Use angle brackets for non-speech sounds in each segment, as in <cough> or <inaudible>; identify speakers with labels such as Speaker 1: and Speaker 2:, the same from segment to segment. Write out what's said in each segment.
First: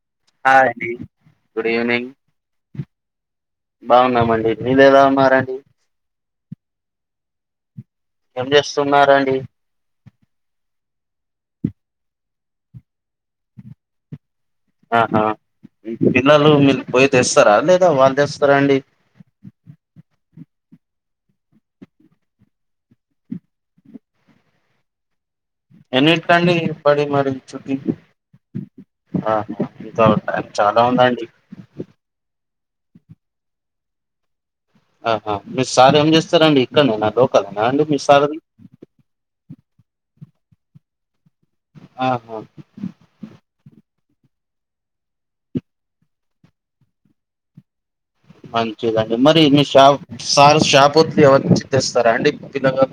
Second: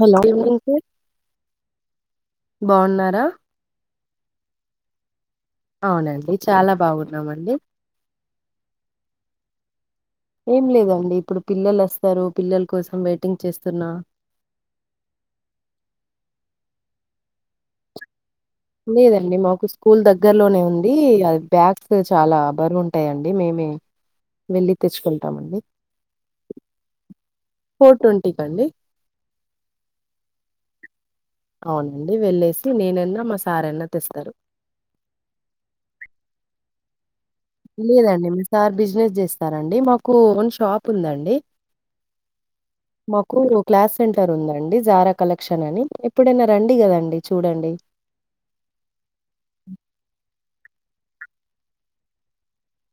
Speaker 1: Hello good evening
Speaker 2: hi
Speaker 1: sir
Speaker 2: అండి good
Speaker 1: బావున్నారా
Speaker 2: బావున్నామండీ మీరెలా ఉన్నారండి
Speaker 1: ఔనండి చాలా బావున్నామండి
Speaker 2: ఏం జేస్తున్నారండి
Speaker 1: ఏం లేదండి ఇప్పుడు పిల్లలొస్తారు పిల్లల్ కోసం వెయిటింగ్ చేస్తున్నా
Speaker 2: ఆహా మీ పిల్లలూ మీర్ పొయ్ తెస్తరా లేదా వాళ్ తెస్తరండీ
Speaker 1: లేదండి మాకు స్కూల్ దగ్గర్లోనే ఉందీ ఆ బ్యాగ్స్ చాలా బరువు ఉంటాయండి మేమే వెళ్ళి తెచ్చుకుంటాం అండి
Speaker 2: ఎన్నింటిక్ అండీ బడి మరి చుట్టీ
Speaker 1: ఫోర్ ట్వంటీకి అండి
Speaker 2: ఆ ఇంకా చాలా ఉందండి
Speaker 1: ఔనండి వెళ్ళేసి నేనన్నా మా సార్ అన్నా తెస్తరు
Speaker 2: ఆహా మీరు సార్ ఏం జేస్తరండీ ఇక్కన్నేనా లోక్
Speaker 1: లేదండి మ సార్ బిజినెస్ జేస్తారండి మాకూ ఓన్ షాప్ ఉందండి
Speaker 2: ఆహా
Speaker 1: మాకూ క్లాస్ సెంటర్ ఉందండి జారా కలక్షన్ అని ఎప్పుడైనా రండి గదండి చూడండి
Speaker 2: మంచిదండి మరి మీ షాప్ సార్ షాప్ వత్తి ఎవర్ తెస్తార్ అండి పిల్లగా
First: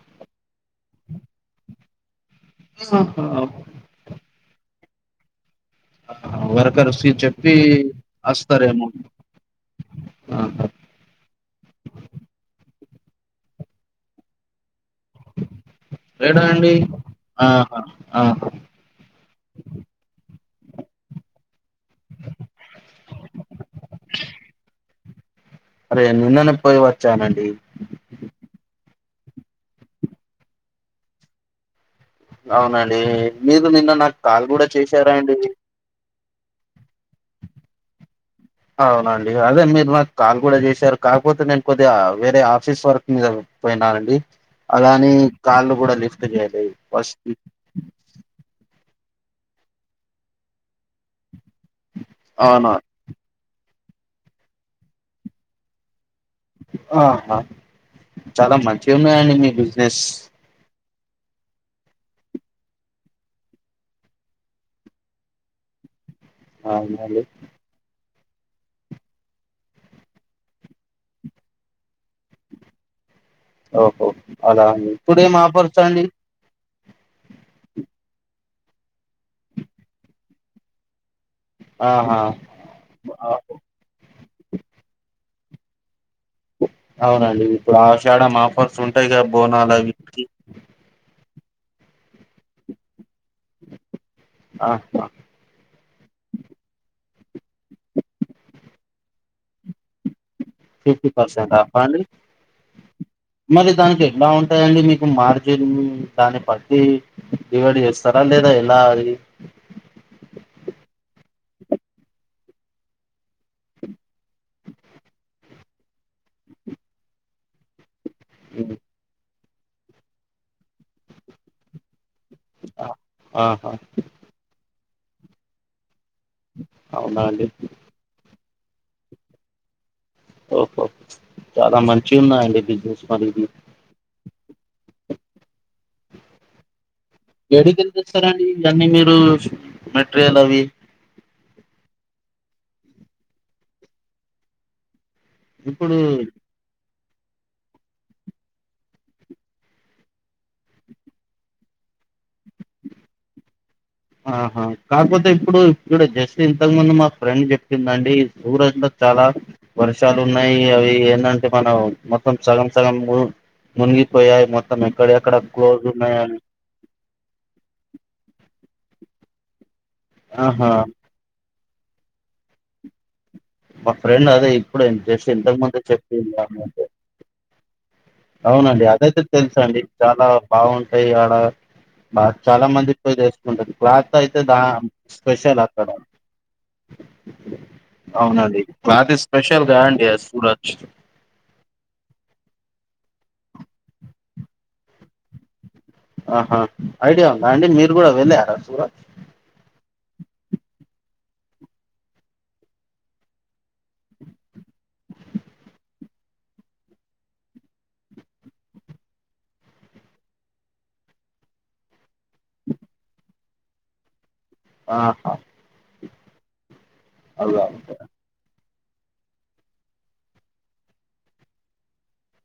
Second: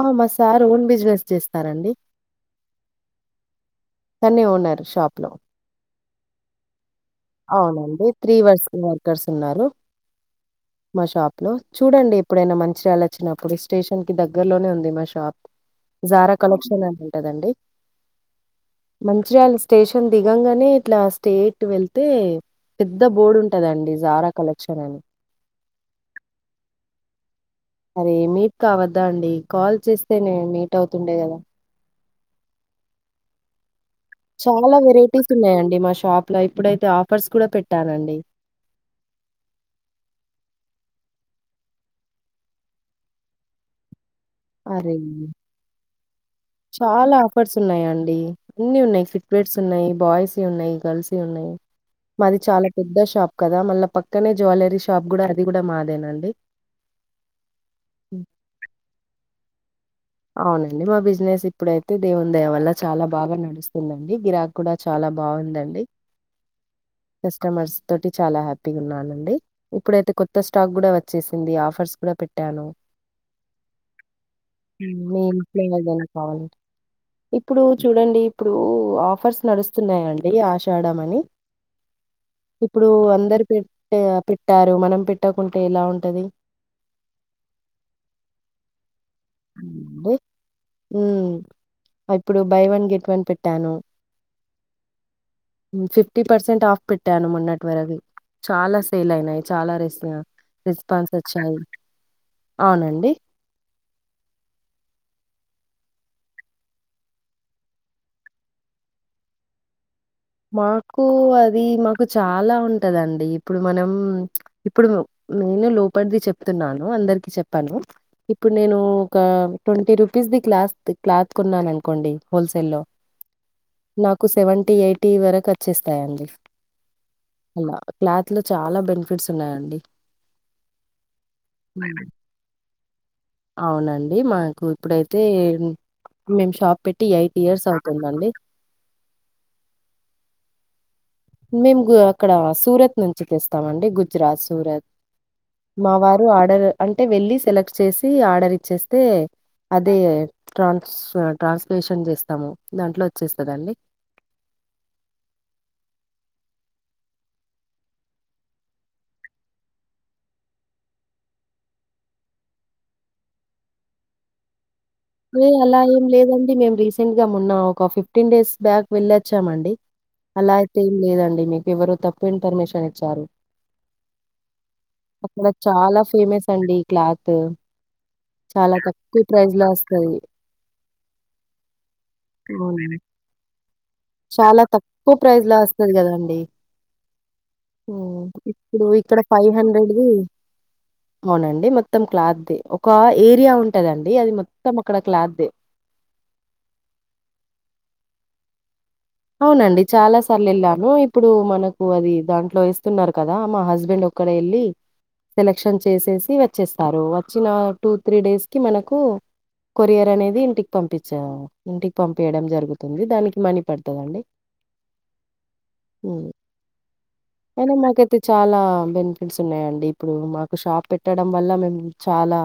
Speaker 1: ఆ మా సార్ ఓన్ బిజినెస్ చేస్తారండి
Speaker 2: హ హా ఆప్
Speaker 1: తన్నే ఓనర్ షాప్ లో
Speaker 2: వర్కర్ ఫీచర్
Speaker 1: ఔనండి త్రీ వర్స్ వర్కర్స్ ఉన్నారు
Speaker 2: ఆహా
Speaker 1: మ షాప్ లో చూడండి ఎప్పుడైనా మంచిర్యాల్ వచ్చినప్పుడు స్టేషన్ కి దగ్గర్లోనే ఉంది మా షాప్ జారా
Speaker 2: ఏడ అండీ
Speaker 1: కలెక్షన్ అని
Speaker 2: ఆహా ఆ హా
Speaker 1: మంచిర్యాల్ స్టేషన్ దిగంగనే ఇట్లా స్టేట్ వెళ్ తే పెద్ద బోడ్ ఉంటదండి జారా కలక్షన్ అని
Speaker 2: అరే నిన్న నెప్ పొయ్ వచ్చానండి
Speaker 1: అరే మీట్ కావద్దా అండి కాల్ చేస్తే నేను మీట్ అవుతుండే కదా
Speaker 2: అవునండి మీరు నిన్న నాకు కాల్ కూడా
Speaker 1: చాలా
Speaker 2: చేశారా
Speaker 1: వెరైటీస్
Speaker 2: అండి
Speaker 1: ఉన్నాయండి మా షాప్ లో ఇప్పుడైతే ఆఫర్స్ కూడా పెట్టానండి
Speaker 2: అవునండి అదే మీరు నాకు కాల్ కూడా చేశారు కాకపోతే నేను కొద్దిగా వేరే ఆఫీస్ వర్క్ మీద పోయినా అండి
Speaker 1: అరే!
Speaker 2: అలాని కాల్ కూడా లిఫ్ట్ చేయ
Speaker 1: చాలా ఆపర్స్ ఉన్నాయండి అన్ని ఉన్నాయి ఫుట్వేర్స్ ఉన్నాయ్ బాయ్స్ ఉన్నాయి గర్ల్స్ ఉన్నాయి మాది చాలా
Speaker 2: అవునా
Speaker 1: పెద్ద షాప్ కదా మళ్ళా పక్కనే జ్యువెలరీ షాప్ కూడా అది కూడా మాదేనండి
Speaker 2: ఆహా
Speaker 1: ఉమ్.
Speaker 2: చాలా మంచిగా ఉన్నాయండి మీ బిజినెస్
Speaker 1: అవునండి మా బిజినెస్ ఇప్పుడైతే దేవుని దయ వల్ల చాలా బాగా నడుస్తుందండి గిరాకి కూడా చాలా బాగుందండి
Speaker 2: అవునండి
Speaker 1: కస్టమర్స్ తోటి చాలా హ్యాపీగా ఉన్నానండి ఇప్పుడైతే కొత్త స్టాక్ కూడా వచ్చేసింది ఆఫర్స్ కూడా పెట్టాను
Speaker 2: ఓహో అలా
Speaker 1: ఉమ్. మీ
Speaker 2: ఇప్పుడేం
Speaker 1: ఇంట్లో
Speaker 2: ఆఫర్స్ అండి
Speaker 1: <unintelligible> ఇప్పుడు చూడండి ఇప్పుడు ఆఫర్స్ నడుస్తున్నాయండి ఆషాడమని
Speaker 2: ఆహా
Speaker 1: ఇప్పుడు
Speaker 2: ఆ-
Speaker 1: అందరు పెట్ట పెట్టారు మనం పెట్టకుంటే ఎలా ఉంటది
Speaker 2: అవునండి ఇప్పుడు ఆషాడం ఆఫర్స్ ఉంటాయి గా బోనాల అవి
Speaker 1: హుమ్ ఇప్పుడు బై వన్ గెట్ వన్ పెట్టాను
Speaker 2: ఆహా
Speaker 1: ఫిఫ్టీ పర్సెంట్ ఆఫ్ పెట్టాను మొన్నటి వరకు చాలా సేల్ అయినాయి చాలా రిస్
Speaker 2: ఫిఫ్టీ
Speaker 1: రెస్పాన్స్
Speaker 2: పర్సెంట్
Speaker 1: వచ్చాయి
Speaker 2: ఆఫ్ అండి
Speaker 1: అవునండి
Speaker 2: మరి దానికి ఎలా ఉంటాయండి మీకు మార్కెటు దాన్ని బట్టి డివైడ్ చేస్తారా లేదా ఎలా అది
Speaker 1: మాకు అది మాకు చాలా ఉంటదండి ఇప్పుడు మనం ఇప్పుడు నేను లోపలిది చెప్తున్నాను అందరికి చెప్పాను ఇప్పుడు
Speaker 2: ఉమ్,
Speaker 1: నేను ఒక twenty rupees the cloth cloth కొన్నాను అనుకోండి హోల్సే లో
Speaker 2: ఆ- ఆహా
Speaker 1: నాకు సెవెంటీ ఎయిటీ వరకు వచ్చేస్తాయండి
Speaker 2: అవునా అండి
Speaker 1: అలా క్లాత్ లో చాలా బెనిఫిట్స్ ఉన్నాయండి
Speaker 2: ఓహో చాలా మంచిగా ఉన్నదండి అ బిజినెస్ పరిది
Speaker 1: అవునండి మాకు ఇప్పుడైతే మేం షాప్ పెట్టి ఎయిట్ ఇయర్స్ అవుతుందండి
Speaker 2: కానీ మీరు మెటీరియల్ అవి
Speaker 1: మేము అక్కడ సూరత్ నుంచి తెస్తామండి గుజరాత్ సూరత్ మా
Speaker 2: ఇప్పుడు
Speaker 1: వారు ఆర్డర్ అంటే వెళ్ళి సెలెక్ట్ చేసి ఆర్డర్ ఇచ్చేస్తే అదే ట్రాన్స్ ట్రాన్స్లేషన్ చేస్తాము దాంట్లో వచ్చేస్తదండి
Speaker 2: ఆహా కాకపోతే ఇప్పుడు ఇక్కడ జస్ట్ ఇంతకు ముందు మా ఫ్రెండ్ చెప్పిందండి సూరజ్ లో చాలా వర్షాలు ఉన్నాయి అవి ఏంటంటే మనం మొత్తం సగం సగం మునిగి పోయాయి మొ మొత్తం ఎక్కడి
Speaker 1: ఏ అలా ఏం లేదండి మేం రీసెంట్ గా మొన్న ఒక ఫిఫ్టీన్ డేస్ బ్యాక్ వెళ్ళొచ్చామండి అలా
Speaker 2: ఆహా!
Speaker 1: అయితే ఏం లేదండి మీకు ఎవరో తప్పు ఇన్ఫర్మేషన్ ఇచ్చారు
Speaker 2: మా ఫ్రెండ్ అదే ఇప్పుడే జస్ట్ ఇంతకు ముందు చెప్పింది <unintelligible>
Speaker 1: నాతో
Speaker 2: అవునండి అదైతే తెలుసండి
Speaker 1: వస్తది
Speaker 2: చాలా బాగుంటాయి ఆడ బాగా చాలా మంది
Speaker 1: అవును
Speaker 2: పోయి తెసుకుంటది క్లాత్ అయితే దా
Speaker 1: చాలా తక్కువ ప్రైజ్ లో
Speaker 2: స్పెషల్ అక్కడ
Speaker 1: వస్తది కదండి హ్మ్
Speaker 2: అవునండి
Speaker 1: ఇప్పుడు
Speaker 2: క్లాత్
Speaker 1: ఇక్కడ ఫైవ్
Speaker 2: స్పెషల్ గా అండి
Speaker 1: హండ్రెడ్ది
Speaker 2: సూరజ్
Speaker 1: అవునండి మొత్తం క్లాత్ ది ఒక ఏరియా ఉంటదండి అది మొత్తం అక్కడ క్లాత్ ది
Speaker 2: ఆహా ఐడియా ఉందా అండి మీరు కూడా వెళ్ళార సూరత్
Speaker 1: అవునండి చాలా సార్లు వెళ్ళాను ఇప్పుడు మనకు అది దాంట్లో ఇస్తున్నారు కదా మా హస్బెండ్ ఒక అక్కడ ఎళ్ళీ సెలక్షన్ చేసేసి వచ్చేస్తారు వచ్చిన టూ త్రీ డేస్ కి మనకు కొరియర్ అనేది ఇంటికి పంపించా ఇంటికి పంపయడం జరుగుతుంది దానికి మణ పడుంది పస్తుదండి
Speaker 2: ఆహా అలా
Speaker 1: ఐన మాకైతె చాలా బెనిఫిట్స్ ఉన్నాయండి ఇప్పుడు మాకు షాప్ పెట్టడం వల్ల మేము చాలా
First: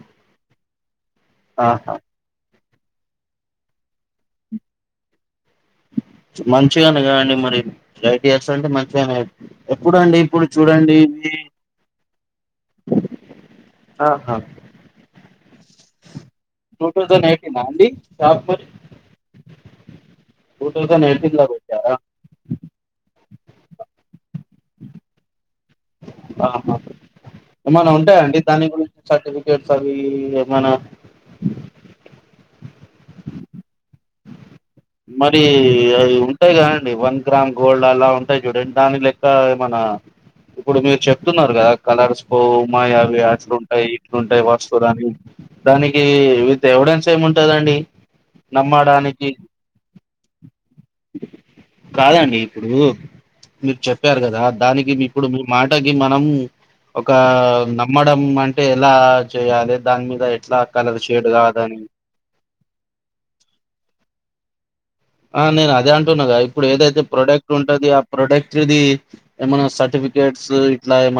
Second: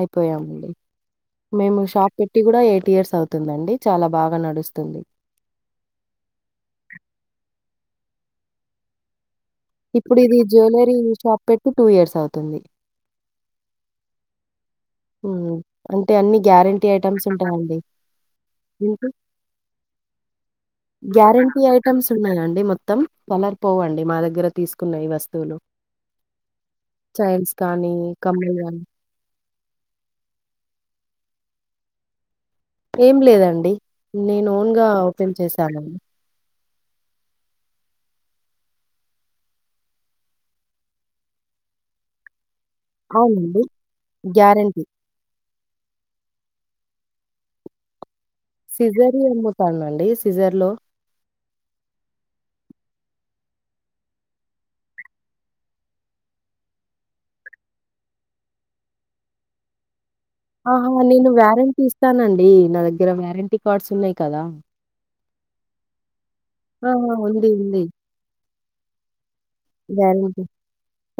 Speaker 1: అయిపోయామండి మేము
Speaker 2: ఆహా!
Speaker 1: షాప్ పెట్టి కూడా ఎయిట్ ఇయర్స్ అవుతుందండి చాలా బాగా నడుస్తుంది
Speaker 2: మంచిగానే కాండి మరి ఎయిట్ ఇయర్స్ అంటె అంటే మంచిగానే అయి ఎప్పుడుండి ఇప్పుడు చూడండి
Speaker 1: టూ ఇయర్స్ అవుతుంది
Speaker 2: ఆహా
Speaker 1: మ్ అంటే అన్ని గ్యారెంటీ ఐటెమ్స్ ఉంటాయండి
Speaker 2: అండి షాప్ మరి?
Speaker 1: గ్యారంటీ అయి
Speaker 2: పెట్టారా?
Speaker 1: టమ్స్ ఉన్నాయండి మొత్తం కలర్పోవండి మా దగ్గర తీసుకున్నయి వస్తువులు
Speaker 2: ఆ హా
Speaker 1: చైన్స్
Speaker 2: ఏమన్నా
Speaker 1: కానీ,
Speaker 2: ఉంటాయాండి
Speaker 1: కమ్మలు
Speaker 2: దాని
Speaker 1: గానీ
Speaker 2: గురించి సర్టిఫికెట్స్ అవి ఏమన
Speaker 1: ఏం లేదండి నేను ఓన్గా ఓపెన్ చేసాను
Speaker 2: ఉటాయి కాదండి వన్ గ్రామ్ గోల్డ్ అలా ఉంటాయి చూడండి దాని లెక్క ఏమనా ఇప్పుడు మీరు చెప్తున్నారు గా కలర్స్ పోవు మాయి అవి అట్లు
Speaker 1: అవునండి.
Speaker 2: ఉంటాయి ఇట్లుంటాయి వాష్
Speaker 1: గ్యారంటీ.
Speaker 2: ఆని దానికి విత్ ఎవిడెన్స్ ఏమి ఉంటదండి
Speaker 1: సిజర్ ని అమ్ముతానండి సిజర్ లో
Speaker 2: కాదండి ఇప్పుడు మీరు చెప్పారు కదా దానికి మీ మీరు మాటకి మనం ఒక నమ్మడం అంటే ఎలా చేయాలి దాని మీద ఎట్లా
Speaker 1: ఆహా
Speaker 2: కలర్
Speaker 1: నేను
Speaker 2: షేడ్ కాదని
Speaker 1: వ్యారంటీ ఇస్తానండి నా దగ్గర వ్యారంటీ కార్డ్స్ ఉన్నాయి కదా
Speaker 2: ఆ నేను అదే అంటున్నాగా ఇప్పుడు ఏదైతే
Speaker 1: ఆహా! ఉంది.
Speaker 2: ప్రోడక్ట్
Speaker 1: ఉంది.
Speaker 2: ఉంటది ఆ ప్రొడక్ట్ ఇది
Speaker 1: వారంటీ
Speaker 2: సర్టిఫికేట్స్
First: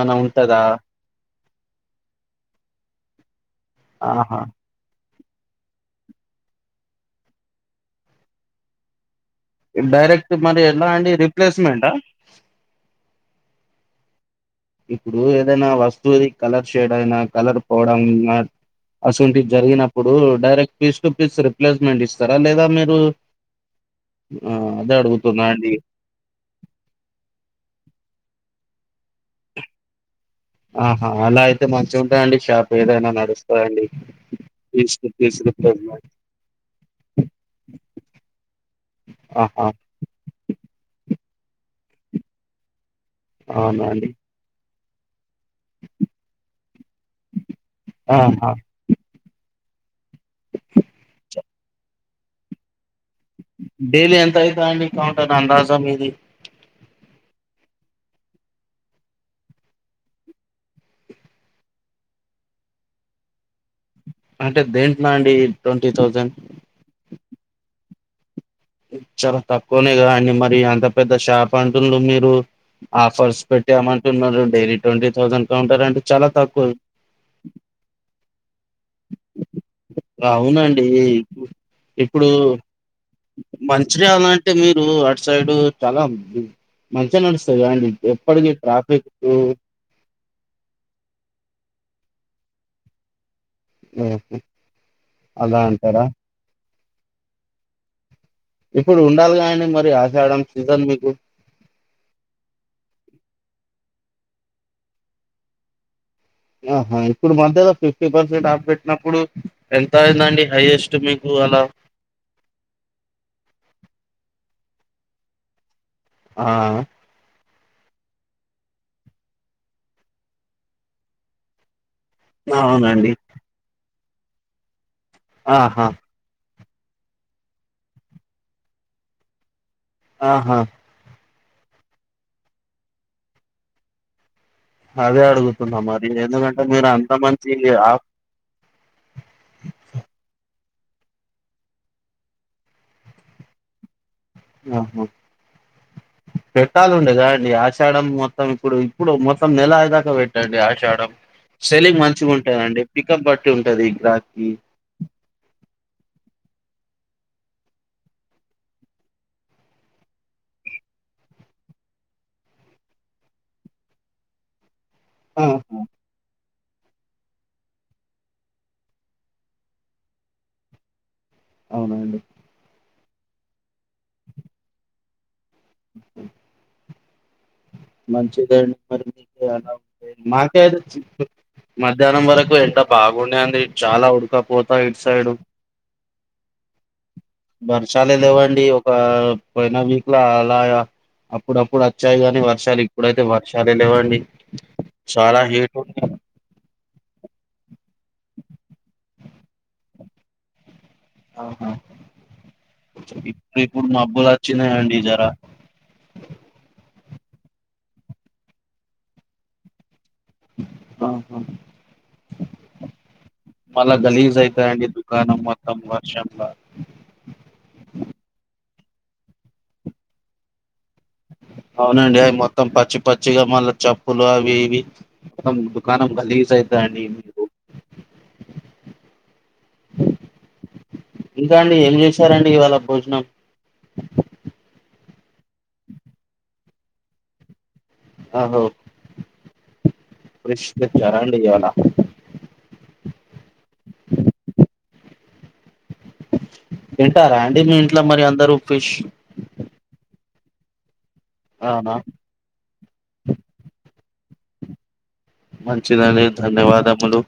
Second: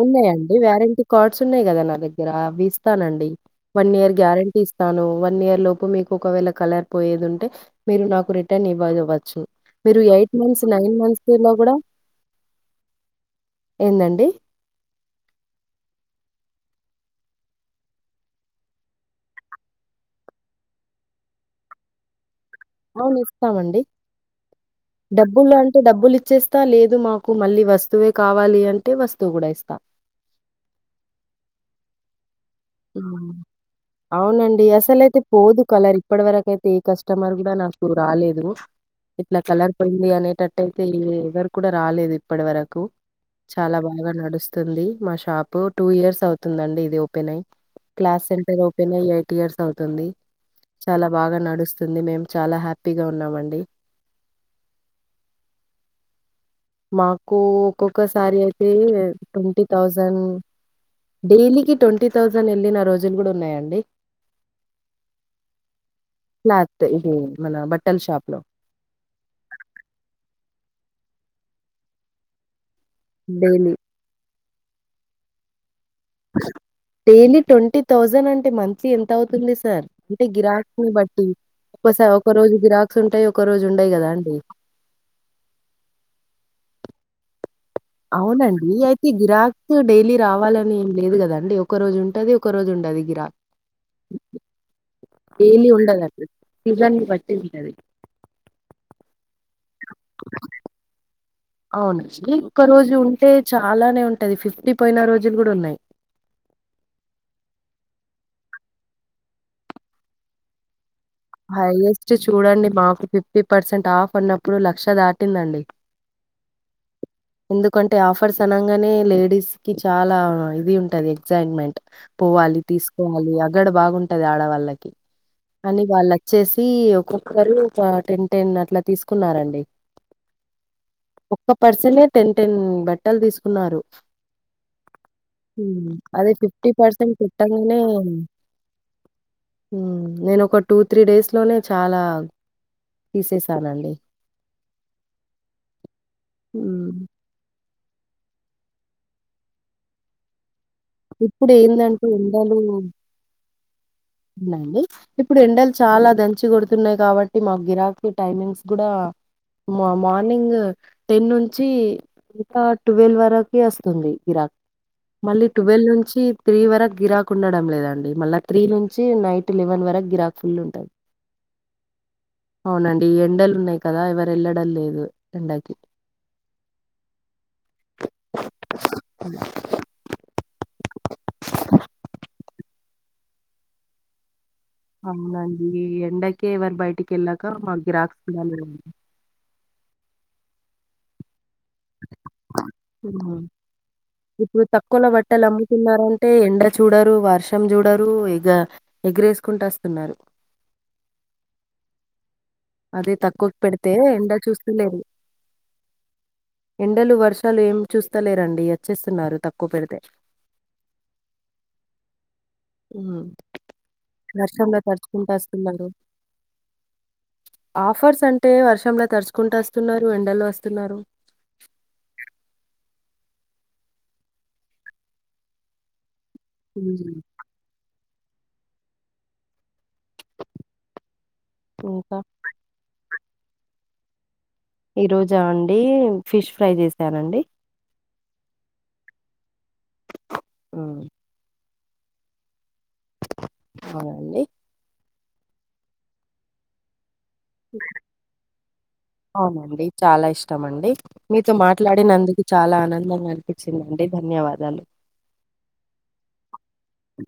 Speaker 1: ఉన్నాయండి
Speaker 2: ఉంటదా
Speaker 1: వారంటీ కార్డ్స్ ఉన్నాయి కదా నా దగ్గర అవి ఇస్తానండి వన్ ఇయర్
Speaker 2: ఆహా
Speaker 1: గ్యారంటీ ఇ స్తాను వన్ ఇయర్ లోపు మీకు ఒకవేళ కలారిపోయేది ఉంటే మీరు నాకు రిటర్న్ ఇవ్వ ఇవ్వచ్చు మీరు
Speaker 2: డైరెక్ట్
Speaker 1: ఎయిట్
Speaker 2: మరి
Speaker 1: మంత్స్
Speaker 2: ఎలా
Speaker 1: నైన్
Speaker 2: అండి
Speaker 1: మంత్స్ లో కూడా
Speaker 2: రీప్లేస్మెంటా
Speaker 1: ఏందండి
Speaker 2: ఇప్పుడు ఏదైనా వస్తువుది కలర్ షేడ్ అయినా కలర్ పోవడం అ అసవంటి జరిగినప్పుడు direct piece to piece replacement ఇస్తారా లేదా మీరు
Speaker 1: అవును. ఇస్తామండి.
Speaker 2: అదే అడుగుతున్న అండి
Speaker 1: డబ్బులిచ్చేస్ త్త లేదు మాకు మళ్ళీ వస్తువే కావాలి అంటే వస్తువు గూడ ఇస్తా
Speaker 2: ఆహా అలా అయితే మంచిగుంటయండి షాప్ ఏదైనా
Speaker 1: హ్మ్.
Speaker 2: నడుస్తదండ్
Speaker 1: అవునండి అసలయితే పోదు కలర్
Speaker 2: రిప్లేస్మెంట్
Speaker 1: ఇప్పటి వరకయితే ఏ కస్టమర్ కూడా నాకు రాలేదు ఇట్లా
Speaker 2: ఆహా
Speaker 1: కలర్ పొయిన్ ది అనేటట్టయితే ఏ ఎవరు కూడ రాలేదు ఇప్పటి వరకు, చాలా
Speaker 2: అవునా అండి
Speaker 1: బాగా నడుస్తున్ తుంది మా షాప్ టూ ఇయర్స్ అవుతుందండి ఇది ఓపెన్ అయి క్లాత్స్
Speaker 2: ఆహా
Speaker 1: సెంటర్ ఓపెన్ అయి ఎయిట్ ఇయర్స్ అవుతుంది చాలా బాగా నడుస్తుంది మేము చాలా హ్యాపీగా ఉన్నామండి
Speaker 2: డైలీ ఎంత అయితదండి కౌంటర్ అందాజా మీది
Speaker 1: మాకు ఒక్కొక్కసారి అయితే ట్వంటీ థౌజండ్ డైలీకిి ట్వంటీ థౌజండ్ ఎళ్ళిన రోజులు గూడ ఉన్నయండి
Speaker 2: అంటే దేంట్ల అండి ట్వంటీ థౌజండ్
Speaker 1: క్లాత్ ఇది మన బట్టల్ షాప్ లో
Speaker 2: ఇద్ చాలా తక్కువనే కదాండి మరి అంత పెద్ద షాప్ అంటుళ్ళు మీరు ఆఫర్స్
Speaker 1: డైలీ
Speaker 2: పెట్టామంటున్నరు డైలీ ట్వంటీ థౌజండ్ కౌంటర్ అంటే చాలా తక్కువ
Speaker 1: డైలీ ట్వంటీ థౌజండ్ అంటే మంత్లీ ఎంత అవుతుంది సార్ అంటే గిరాక్
Speaker 2: అవునండి
Speaker 1: ని బట్టి ఒకస
Speaker 2: ఇప్పుడు
Speaker 1: ఒక రోజు గిరాక్స్ ఉంటయి ఒక రోజు ఉండయి గదా అండి
Speaker 2: టూ అడ్ సైడ్ చాలా ఉమ్ బ్ మంచిగ నడుస్తదిగా అండి ఎప్పటికి ప్రాఫిట్
Speaker 1: త్ డైలీ రావాలని ఏం లేదు గదండి ఒక రోజు ఉంటది ఒక రోజు ఉండది గిరా
Speaker 2: అలా
Speaker 1: డైలి
Speaker 2: అంటారా
Speaker 1: ఉండదండి సీజన్ని బట్టి ఉంటది
Speaker 2: ఇప్పుడు ఉండాలిగా అండి మరి ఆషాడం సీజన్ మీకు
Speaker 1: అవును ఇ ఒక్క రోజు ఉంటే చాలానే ఉంటది ఫిఫ్టీ పోయిన రోజులు గూడ ఉన్నయి
Speaker 2: ఆహ ఇప్పుడు మధ్యలో ఫిఫ్టీ పర్సెంట్ ఆప్ పెట్టినప్పుడు ఎంత అయిందండి హయ్యెస్ట్ మీక్
Speaker 1: హయ్యెస్ట్ చూడండి మాకు ఫిఫ్టీ పర్సెంట్ ఆఫ్ అన్నప్పుడు లక్ష దాటిందండి
Speaker 2: ఆ
Speaker 1: ఎందుకంటే ఆఫర్స్ అనంగనే లేడీస్ కి చాలా ఇది ఉంటది ఎక్సైట్మెంట్ పోవాలి
Speaker 2: అవునండి
Speaker 1: తీసుకోవాలి అగడ్ బాగుంటది ఆడవాళ్ళకి అని
Speaker 2: ఆహా
Speaker 1: వాళ్ళక్ చ్చేసి ఒక్కొక్కరు ఆ టెన్ టెన్ అట్లా తీసుకున్నారండి
Speaker 2: ఆహా
Speaker 1: ఒక్క పర్సనే టెన్ టెన్ బట్టల్ తీసుకున్నారు
Speaker 2: అదే అడుగుతున్నా
Speaker 1: ఉమ్
Speaker 2: మరి
Speaker 1: అదే
Speaker 2: ఎందుకంటే
Speaker 1: ఫిఫ్టీ
Speaker 2: మీరు అంత
Speaker 1: పర్సెంట్
Speaker 2: మంచి
Speaker 1: పెట్టగానే
Speaker 2: ఆ
Speaker 1: ఉమ్ నేనొక టూ త్రీ డేస్ లోనే చాలా తీసేసానండి
Speaker 2: ఆహా పెట్టాలుండే గదండి ఆషాడం మొత్ త్తం ఇప్పుడు ఇప్పుడు మొత్తం నెలయేదాకా పెట్టండి ఆషాడ్ డం
Speaker 1: ఇప్పుడు
Speaker 2: సెల్లింగ్
Speaker 1: ఏందంటే ఎండలు
Speaker 2: మంచిగుంటదండి పికప్ బట్టి ఉంటది గ్రాక్కి
Speaker 1: వుందండి ఇప్పుడు ఎండలు చాలా దంచి గొడుతున్నాయి కాబట్టి మా గిరాకి టైమింగ్స్ కూడా మ మార్నింగ్ టెన్ నుంచి ఇంకా ట్వెల్వ్ వరకి అస్తుంది గిరాక్ మళ్ళీ
Speaker 2: ఆహా
Speaker 1: ట్వెల్ నుంచి త్రీ వరకు గిరాక్ ఉండడం లేదండి, మళ్ళా త్రీ నుంచి నైట్ లెవెన్ వరకు గిరాక్ ఫుల్ ఉంటది
Speaker 2: అవునా అండి
Speaker 1: అవునండి ఎండలు ఉన్నయి కదా ఎవర్ ఎళ్లడం లేదు ఎండకి
Speaker 2: మంచిదండి మరి మీకు గిరాక్ రావడం మాకేడోచ్చింది మధ్యాహ్నం వరకు ఎండ బాగుండె అండి చాలా ఉడకపోత్ త ఇటు సైడు
Speaker 1: అవునండి ఈ ఎండకే ఎవరు బయటికి వెళ్ళాక మాకు
Speaker 2: వర్షాలే
Speaker 1: గిరాక్స్ కూడా
Speaker 2: లేవండి
Speaker 1: లేదండి.
Speaker 2: ఒకా పోయిన వీక్లా అలాగా అప్పుడప్పుడు వచ్చాయి కాని వ వర్షాలు ఇప్పుడైతే
Speaker 1: హ్మ్.
Speaker 2: వర్షాలె లేవండి
Speaker 1: ఇప్పుడు తక్కువలో
Speaker 2: చాలా
Speaker 1: బట్టలు
Speaker 2: హీట్ ఉంట
Speaker 1: అమ్ముతున్నారంటే ఎండ చూడరు వర్షం చూడరు ఎగ ఎగరేసుకుంట వస్తున్నారు
Speaker 2: ఆహా
Speaker 1: అదే తక్కువకి
Speaker 2: ఇప్పు ఇప్పుడు
Speaker 1: పెడితే
Speaker 2: మా అబ్బులు
Speaker 1: ఎండ
Speaker 2: వచ్చినాయిండి
Speaker 1: చూస్తలేరు.
Speaker 2: జర
Speaker 1: ఎండలు వర్షాలు ఏం చూస్తలేరండి అచ్చేస్తున్నారు తక్కువ పెడితే
Speaker 2: అ హా
Speaker 1: హ్మ్.
Speaker 2: మళ్ల గలీజ్ అయితా
Speaker 1: వర్షంలో
Speaker 2: అండి
Speaker 1: తడుచుకుంటూ
Speaker 2: దుకాణం మొత్తం
Speaker 1: వస్తున్నారు.
Speaker 2: వర్షంల
Speaker 1: ఆఫర్స్ అంటే వర్షంల తరుచుకుంటూ వస్తున్నారు ఎండల వస్తున్నారు
Speaker 2: అవునండి అవి మొత్తం పచ్చి పచ్చిగా మళ్ళా చప్పులు అవి ఇవి త్తం దుకాణం గలీజ్ అయితదండి
Speaker 1: హ్మ్.
Speaker 2: ఎందుకు ఇంకా అండి ఏం
Speaker 1: ఇంకా
Speaker 2: చేశారండి ఇవాళ భోజనం
Speaker 1: ఈ రోజా అండి ఫిష్ ఫ్రై చేసానండి
Speaker 2: ఆహ ఫ్రిష్
Speaker 1: హ్మ్
Speaker 2: తెచ్చారండి ఇయాల
Speaker 1: అవునండి
Speaker 2: తింటారా అండి మీ ఇంట్లో మరి అందరు ఫిష్
Speaker 1: అవునండి చాలా ఇష్టమండి మీతో
Speaker 2: అవునా
Speaker 1: మాట్లాడినందుకు చాలా ఆనందంగా అనిపించిందండి ధన్యవాదాలు
Speaker 2: మంచిదండి ధన్యవాదములు